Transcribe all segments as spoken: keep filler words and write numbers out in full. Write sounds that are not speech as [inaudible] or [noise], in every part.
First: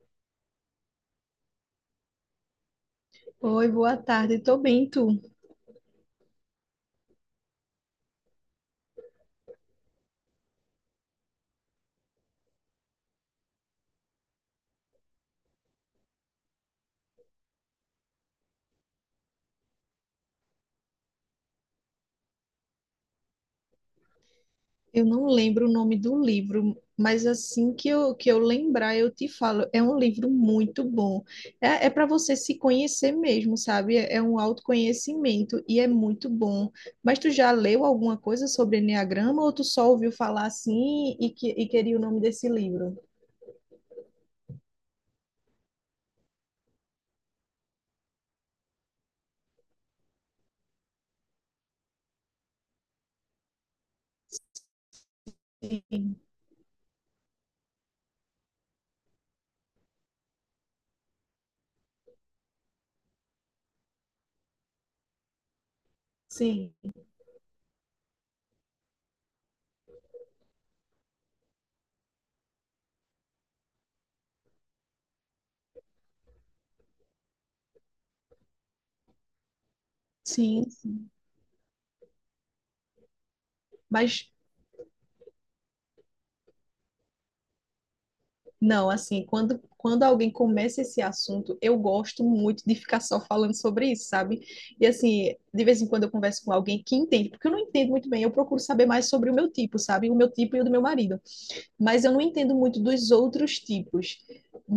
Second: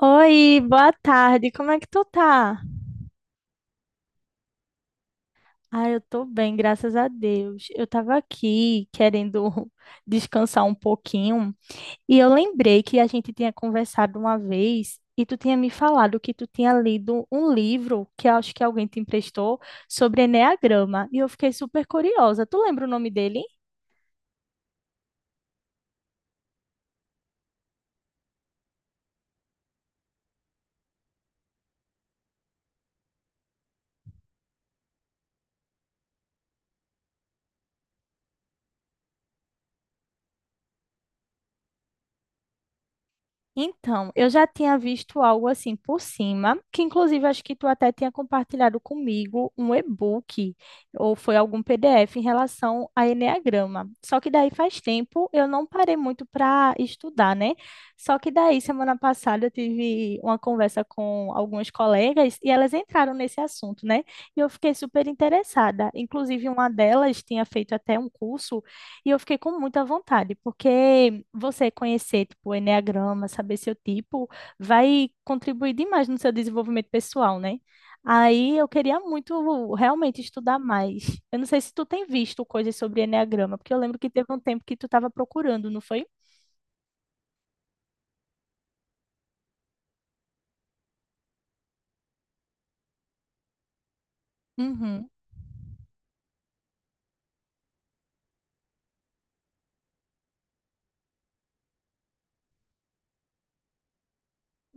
Oi, boa tarde. Como é que tu tá? Oi, boa tarde. Tô bem, tu? Ah, eu tô bem, graças a Deus. Eu tava aqui querendo [laughs] descansar um pouquinho e eu lembrei que a gente tinha conversado uma vez e tu tinha me falado que tu tinha lido um livro que eu acho que alguém te emprestou sobre enneagrama e eu fiquei super curiosa. Tu lembra o nome dele? Eu não lembro o nome do livro, mas assim que eu, que eu lembrar, eu te falo. É um livro muito bom. É, é para você se conhecer mesmo, sabe? É, é um autoconhecimento e é muito bom. Mas tu já leu alguma coisa sobre Eneagrama ou tu só ouviu falar assim e, que, e queria o nome desse livro? Então, eu já tinha visto algo assim por cima, que inclusive acho que tu até tinha compartilhado comigo um e-book ou foi algum P D F em relação a enneagrama. Só que daí faz tempo eu não parei Sim, muito para estudar, né? Só que daí semana passada eu tive uma conversa com algumas colegas e elas entraram nesse assunto, né? E eu fiquei super interessada. Inclusive uma sim, delas tinha feito até um curso e eu fiquei com muita vontade, porque você conhecer, tipo, o enneagrama, saber seu tipo, vai contribuir demais no seu desenvolvimento pessoal, né? Aí eu queria muito realmente estudar sim. mais. Sim. Eu não sei se tu tem visto coisas sobre enneagrama, porque eu lembro que teve Mas um tempo que tu estava procurando, não foi? Não, assim, quando, quando alguém começa esse assunto, eu gosto muito de ficar só falando sobre isso, sabe? E Uhum. assim, de vez em quando eu converso com alguém que entende, porque eu não entendo muito bem, eu procuro saber mais sobre o meu tipo, sabe? O meu tipo e o do meu marido. Mas eu não entendo muito dos outros tipos.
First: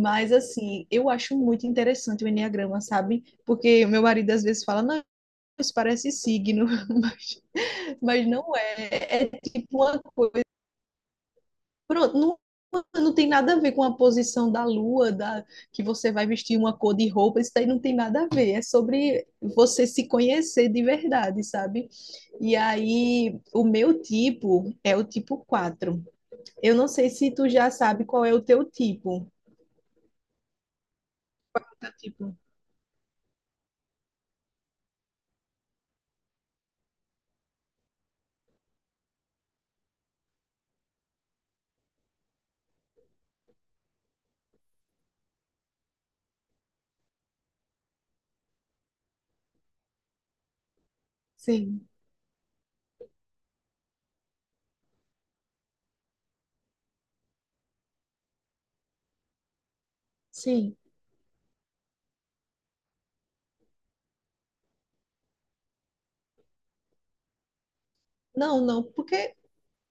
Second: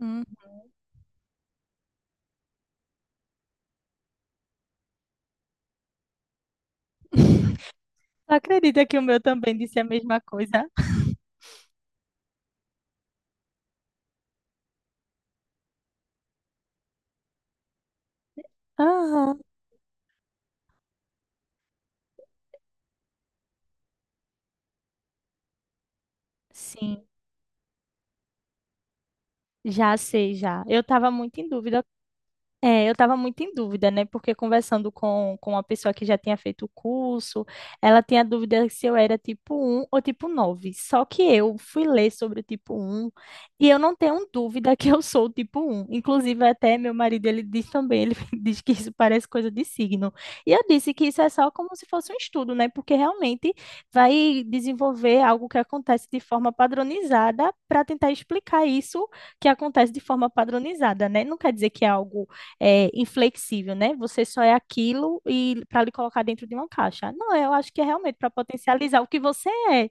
Uhum. assim, eu acho muito interessante o enneagrama, sabe? Porque o meu marido às vezes fala, não, isso parece signo, [laughs] mas, [laughs] mas Tu não acredita que o meu é. É também disse a tipo uma mesma coisa. coisa? Pronto, não, não tem nada a ver com a posição da lua, da, que você vai vestir uma cor de roupa, isso daí não tem nada a ver. É sobre Aham. você se conhecer de verdade, sabe? E aí, o meu tipo é o tipo quatro. Eu não Sim, sei se tu já sabe qual é o teu tipo. já sei, já. Eu estava muito em dúvida. Tá. Tipo, É, eu estava muito em dúvida, né? Porque conversando com, com uma pessoa que já tinha feito o curso, ela tinha dúvida se eu era tipo um ou tipo nove. Só que eu fui ler sobre o tipo um e eu não tenho dúvida que eu sou o tipo um. Inclusive, até meu marido, ele diz também, ele [laughs] diz que isso parece coisa de signo. E eu disse que isso é só como se sim, fosse um estudo, né? Porque realmente vai desenvolver algo que acontece de forma padronizada para tentar explicar isso que acontece de forma sim. padronizada, né? Não quer dizer que é algo é, inflexível, né? Você só é aquilo e para lhe colocar dentro de uma caixa. Não, eu acho que é realmente para Não, não, potencializar o que porque você é,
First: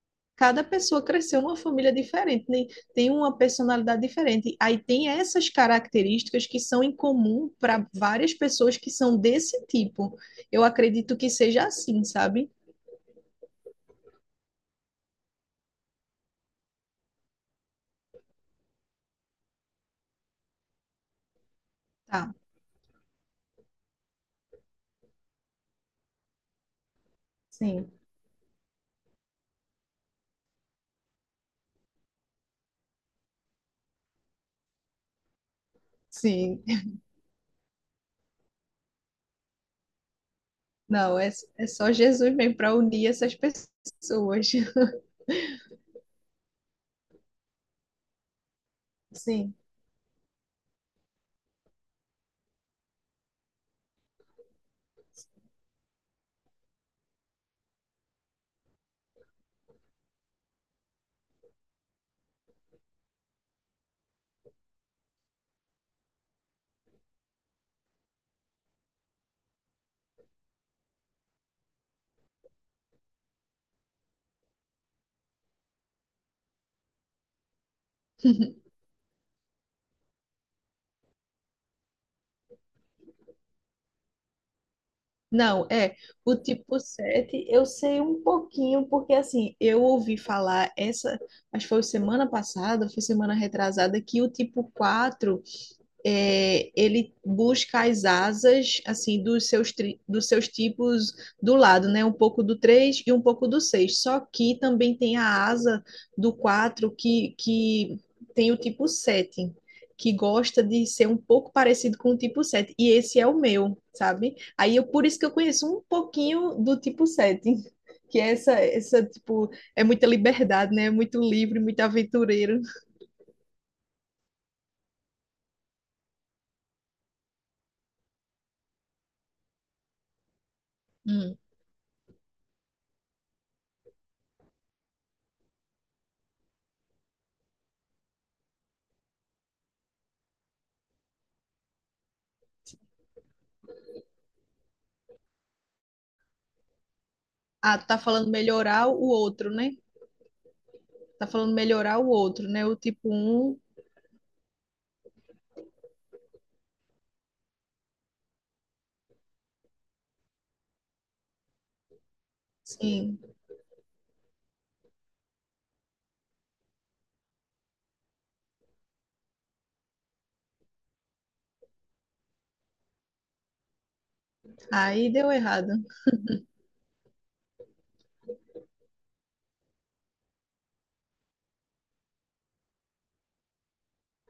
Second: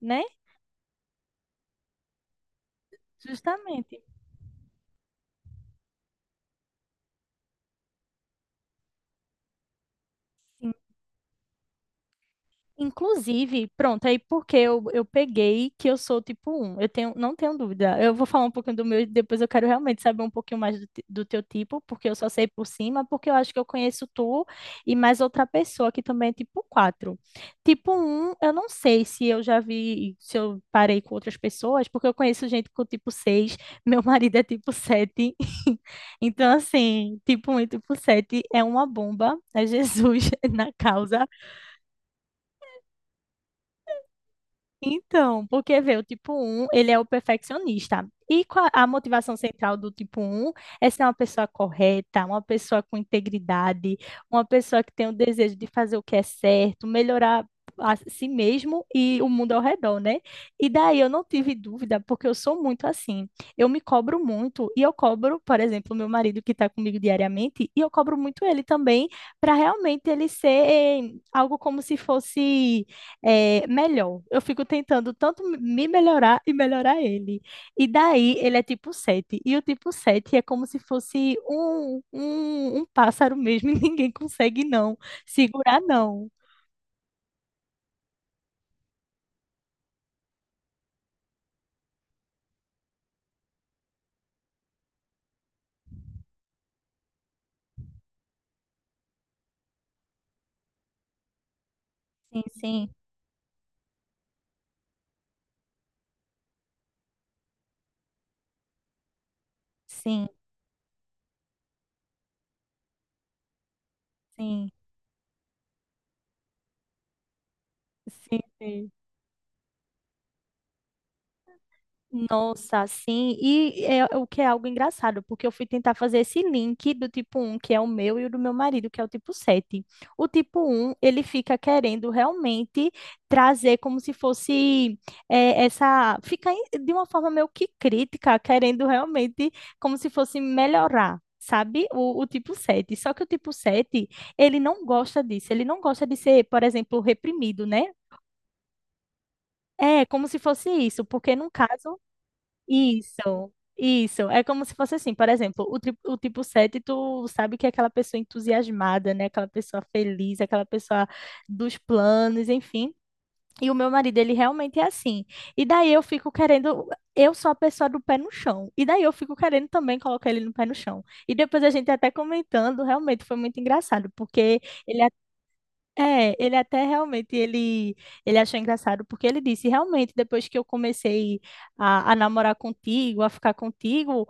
né? cada pessoa cresceu numa família diferente, né? Tem uma personalidade Justamente. diferente. Aí tem essas características que são em comum para várias pessoas que são desse tipo. Eu acredito que seja assim, sabe? Inclusive, pronto, aí porque eu, eu peguei que eu sou tipo um. Eu tenho, não tenho dúvida. Eu vou falar um pouquinho do meu e depois eu quero realmente saber um pouquinho mais do, te- do teu tipo, porque eu só Tá. sei por cima, porque eu acho que eu conheço tu e mais outra pessoa que também é tipo quatro. Sim. Tipo um eu não sei se eu já vi, se eu parei com outras pessoas, porque eu conheço gente com tipo seis. [laughs] Meu marido é tipo sete. [laughs] Então, Sim. [laughs] assim, tipo um e tipo sete é uma bomba, é Jesus [laughs] na Não, causa. é, é só Jesus mesmo para unir essas pessoas. [laughs] Então, porque vê, o tipo um, ele é o perfeccionista. E qua- a motivação Sim. central do tipo um é ser uma pessoa correta, uma pessoa com integridade, uma pessoa que tem o desejo de fazer o que é certo, melhorar a si mesmo e o mundo ao redor, né? E daí eu não tive dúvida, porque eu sou muito assim. Eu me cobro muito e eu cobro, por exemplo, meu marido que está comigo diariamente, e eu cobro muito ele também, para realmente ele ser eh, algo como se fosse é, melhor. Eu fico tentando tanto me melhorar e melhorar ele. E daí ele é tipo sete. E o tipo sete é como se fosse um, um, um pássaro mesmo, [laughs] e ninguém consegue não Não, segurar, é. não. O tipo sete, eu sei um pouquinho, porque assim, eu ouvi falar essa, acho que foi semana passada, foi semana retrasada, que o tipo quatro é, ele busca as asas assim dos seus, tri- dos seus tipos do lado, né? Um pouco do Sim, três e um pouco do seis. Só que também tem a asa do quatro que, que tem o tipo sete que sim, gosta de ser um pouco parecido com o tipo sete. E esse é o meu, sabe? sim, Aí eu, sim. por isso que eu conheço um pouquinho do tipo sete. [laughs] Que é Sim, essa, sim. essa, tipo, é muita liberdade, né? É muito livre, muito aventureiro. Nossa, sim. E é o que é algo engraçado, porque eu fui tentar fazer esse link do tipo um que é o meu, e o do meu marido, que é o tipo sete. O tipo um ele Hum. fica querendo realmente trazer como se fosse eh, essa. Fica em- de uma forma meio que crítica, querendo realmente como se fosse melhorar. Sabe? O, o tipo sete. Só que o tipo sete ele não gosta disso. Ele não gosta de ser, por exemplo, reprimido, Ah, né? tu tá falando melhorar o outro, né? É, como se fosse isso, Tá porque num falando caso melhorar o outro, né? O tipo isso, um, isso. É como se fosse assim, por exemplo, o, tri- o tipo sete tu sabe que é aquela pessoa entusiasmada, né? Aquela pessoa feliz, aquela pessoa dos planos, enfim. sim. E o meu marido, ele realmente é assim. E daí eu fico querendo. Eu sou a pessoa do pé no chão. E daí eu fico querendo também colocar ele no pé no chão. E depois a gente até comentando, realmente foi muito engraçado, porque ele Aí deu errado. é, ele até realmente, ele, ele achou engraçado, porque ele disse, realmente, depois que eu comecei a, a namorar contigo, a ficar contigo,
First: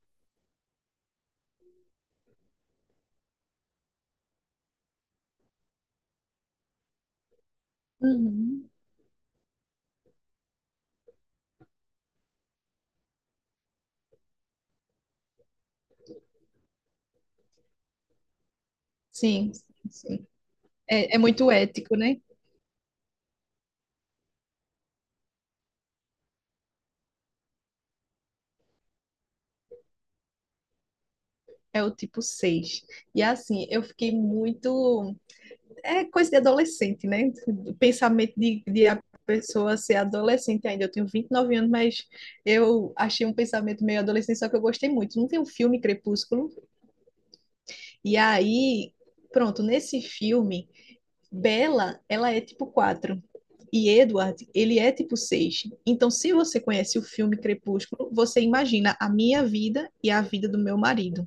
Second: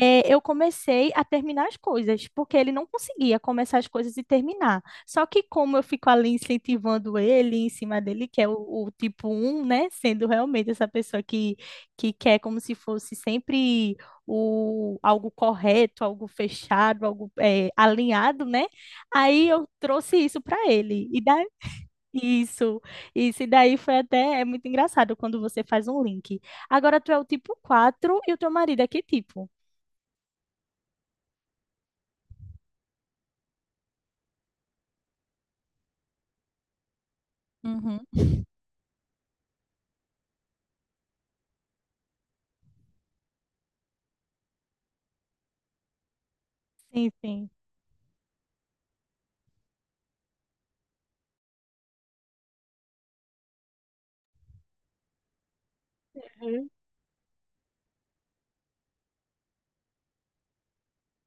eh, eu comecei a terminar as coisas, porque ele não conseguia começar as coisas e terminar. Só que como eu fico ali incentivando ele, em cima dele, que é o, Uhum. o tipo um né, sendo realmente essa pessoa que, que quer como se fosse sempre o, algo correto, algo fechado, algo eh, alinhado, né? Aí Sim, sim. eu trouxe isso para ele. É, é E daí, muito ético, né? isso, isso. E daí foi até, é muito engraçado quando você faz um link. Agora tu é o tipo quatro e o teu marido é que tipo? É o tipo seis. E assim, eu fiquei muito. É coisa de adolescente, né? Uhum. Pensamento de, de a pessoa ser adolescente ainda. Eu tenho vinte e nove anos, mas eu achei um pensamento meio adolescente, só que eu gostei muito. Não tem um filme Crepúsculo? Sim, sim. E aí, pronto, nesse filme, Bella, ela é tipo quatro. E Edward, ele é tipo seis. Então, se você Uhum. conhece o filme Crepúsculo, você imagina a minha vida e a vida do meu marido.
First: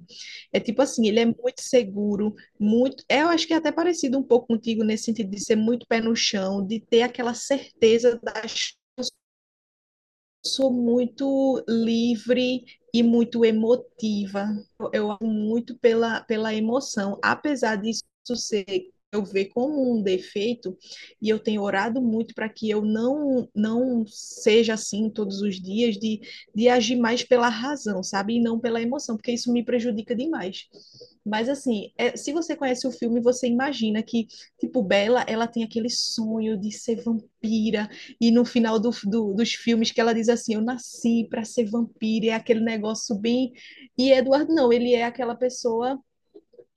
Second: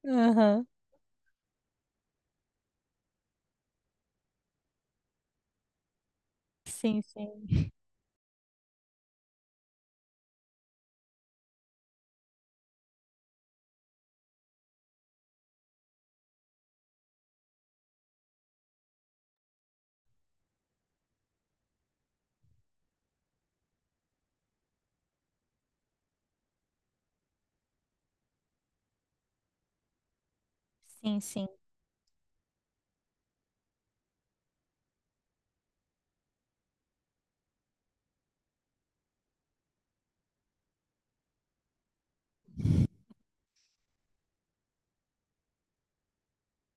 É Aham. tipo assim, ele é muito seguro, muito. é, Eu acho que é até parecido um pouco contigo nesse sentido de ser muito pé no chão, de Sim, ter aquela sim. certeza das. Sou muito livre e muito emotiva. Eu amo muito pela, pela emoção, apesar disso ser eu ver como um defeito, e eu tenho orado muito para que eu não não seja assim todos os dias, de, de agir mais pela razão, sabe? E não pela emoção, porque isso me prejudica demais. Sim, sim, Mas assim, é, se você conhece o filme, você imagina que, tipo, Bella, ela tem aquele sonho de ser vampira, e no final do, do- dos filmes que ela diz assim, eu nasci para ser vampiro, é aquele negócio bem. E Edward não, ele é aquela pessoa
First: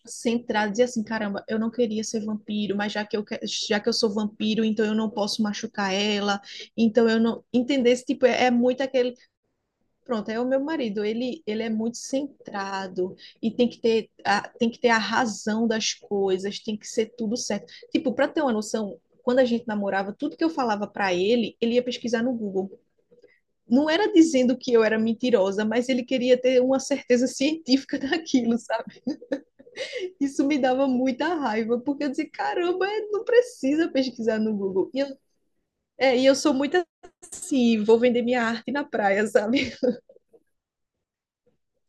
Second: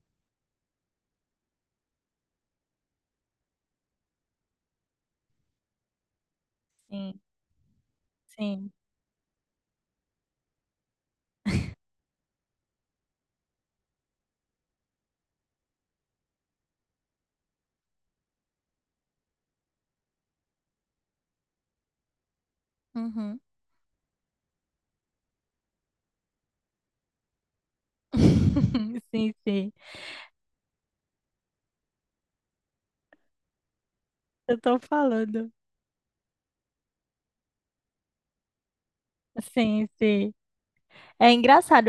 centrada, diz assim, caramba, eu não queria ser vampiro, mas já que eu que- já que eu sou vampiro, então eu não posso machucar ela, então sim, eu não entender esse tipo é, é, sim. muito aquele. Pronto, é o meu marido, ele, ele é muito centrado e tem que ter a, tem que ter a razão das coisas, tem que ser tudo certo. Tipo, para ter uma noção, quando a gente namorava, tudo que eu falava para ele, ele ia pesquisar no Google. Uhum. Não era dizendo que eu era mentirosa, mas ele queria ter uma certeza científica [laughs] daquilo, sabe? [laughs] Sim, sim. Isso me dava muita raiva, porque eu dizia, caramba, é, não precisa pesquisar no Eu tô Google. E eu, falando. é, e eu sou muito assim, vou vender minha arte na praia, sabe? Sim, sim. É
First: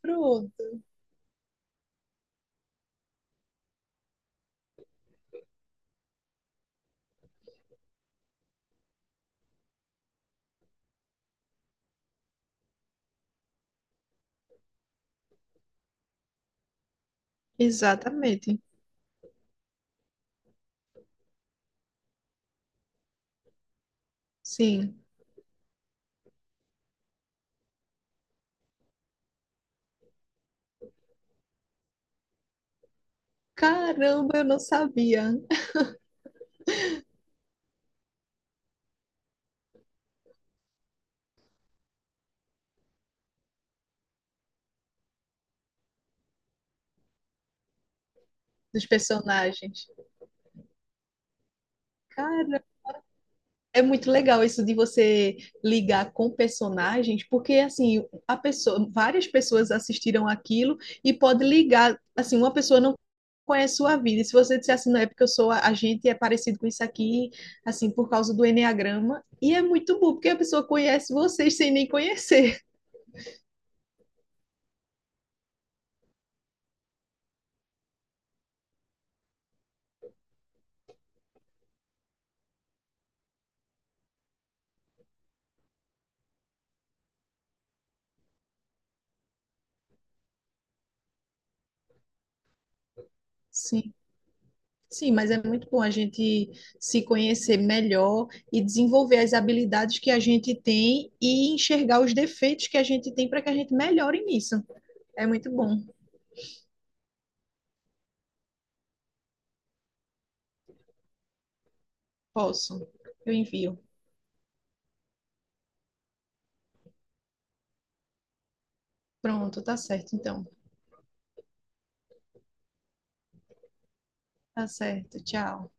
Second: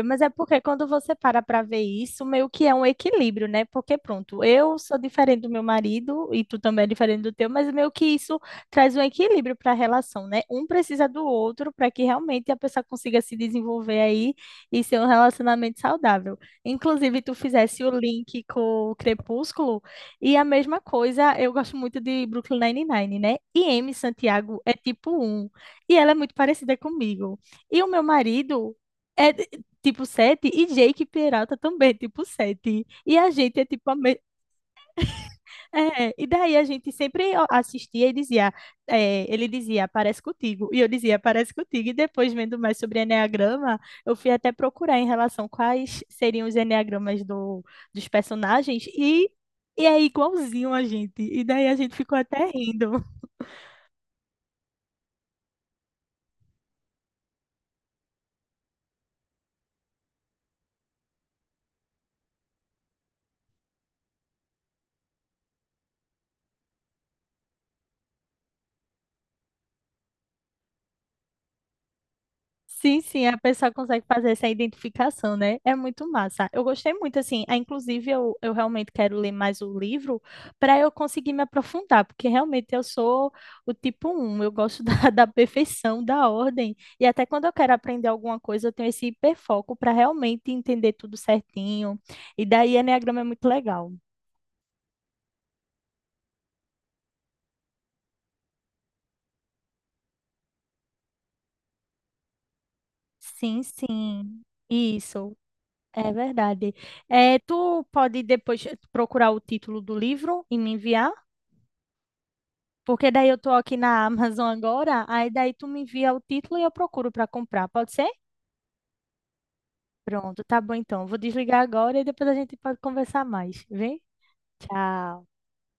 [laughs] mas é porque Pronto. quando você para para ver isso, meio que é um equilíbrio, né? Porque pronto, eu sou diferente do meu marido e tu também é diferente do teu, mas meio que isso traz um equilíbrio para a relação, né? Um precisa do outro para que realmente a pessoa consiga se desenvolver aí e ser um relacionamento saudável. Inclusive, tu fizesse o link Exatamente. com o Crepúsculo e a mesma coisa, eu gosto muito de Brooklyn Nine-Nine, né? E Amy Santiago é Sim. tipo um e ela é muito parecida comigo. E o meu marido é tipo sete e Jake Peralta também, é tipo sete. E a gente é tipo a me... Caramba, eu não sabia é, e daí a gente sempre ó, assistia e dizia, é, ele dizia, parece contigo, e eu dizia, parece contigo. E depois vendo mais sobre enneagrama, eu fui até procurar em relação quais seriam os enneagramas do, dos personagens dos e e personagens. é igualzinho a gente. E daí a gente ficou até Cara, rindo. é muito legal isso de você ligar com personagens, porque assim, a pessoa, várias pessoas assistiram aquilo e pode ligar, assim, uma pessoa não conhece sua vida. E se você disser assim, não é porque eu sou a a gente é parecido com isso aqui, assim, por causa do enneagrama, e é muito bom, porque a pessoa conhece vocês sem nem conhecer. Sim, sim, a pessoa consegue fazer essa identificação, né? É muito massa. Eu gostei muito, assim. ah, Inclusive, eu, eu realmente quero ler mais o livro para eu conseguir me aprofundar, porque realmente eu sou o tipo um. Eu gosto da, [laughs] da perfeição, da ordem. E até quando eu quero aprender alguma coisa, eu tenho esse hiperfoco para realmente entender tudo certinho. E daí, Eneagrama é muito legal. Sim, sim, mas é muito bom a gente se conhecer melhor e desenvolver as habilidades que a gente tem e enxergar os defeitos que a gente tem para que a Sim, gente melhore sim. nisso. É Isso. muito bom. É verdade. Eh, tu pode depois procurar o título do livro e me enviar? Posso. Porque daí Eu eu tô aqui envio. na Amazon agora, aí daí tu me envia o título e eu procuro para comprar, pode ser? Pronto, tá certo Pronto, então. tá bom então. Vou desligar agora e depois a gente pode conversar mais, vem? Tá certo. Tchau. Tchau.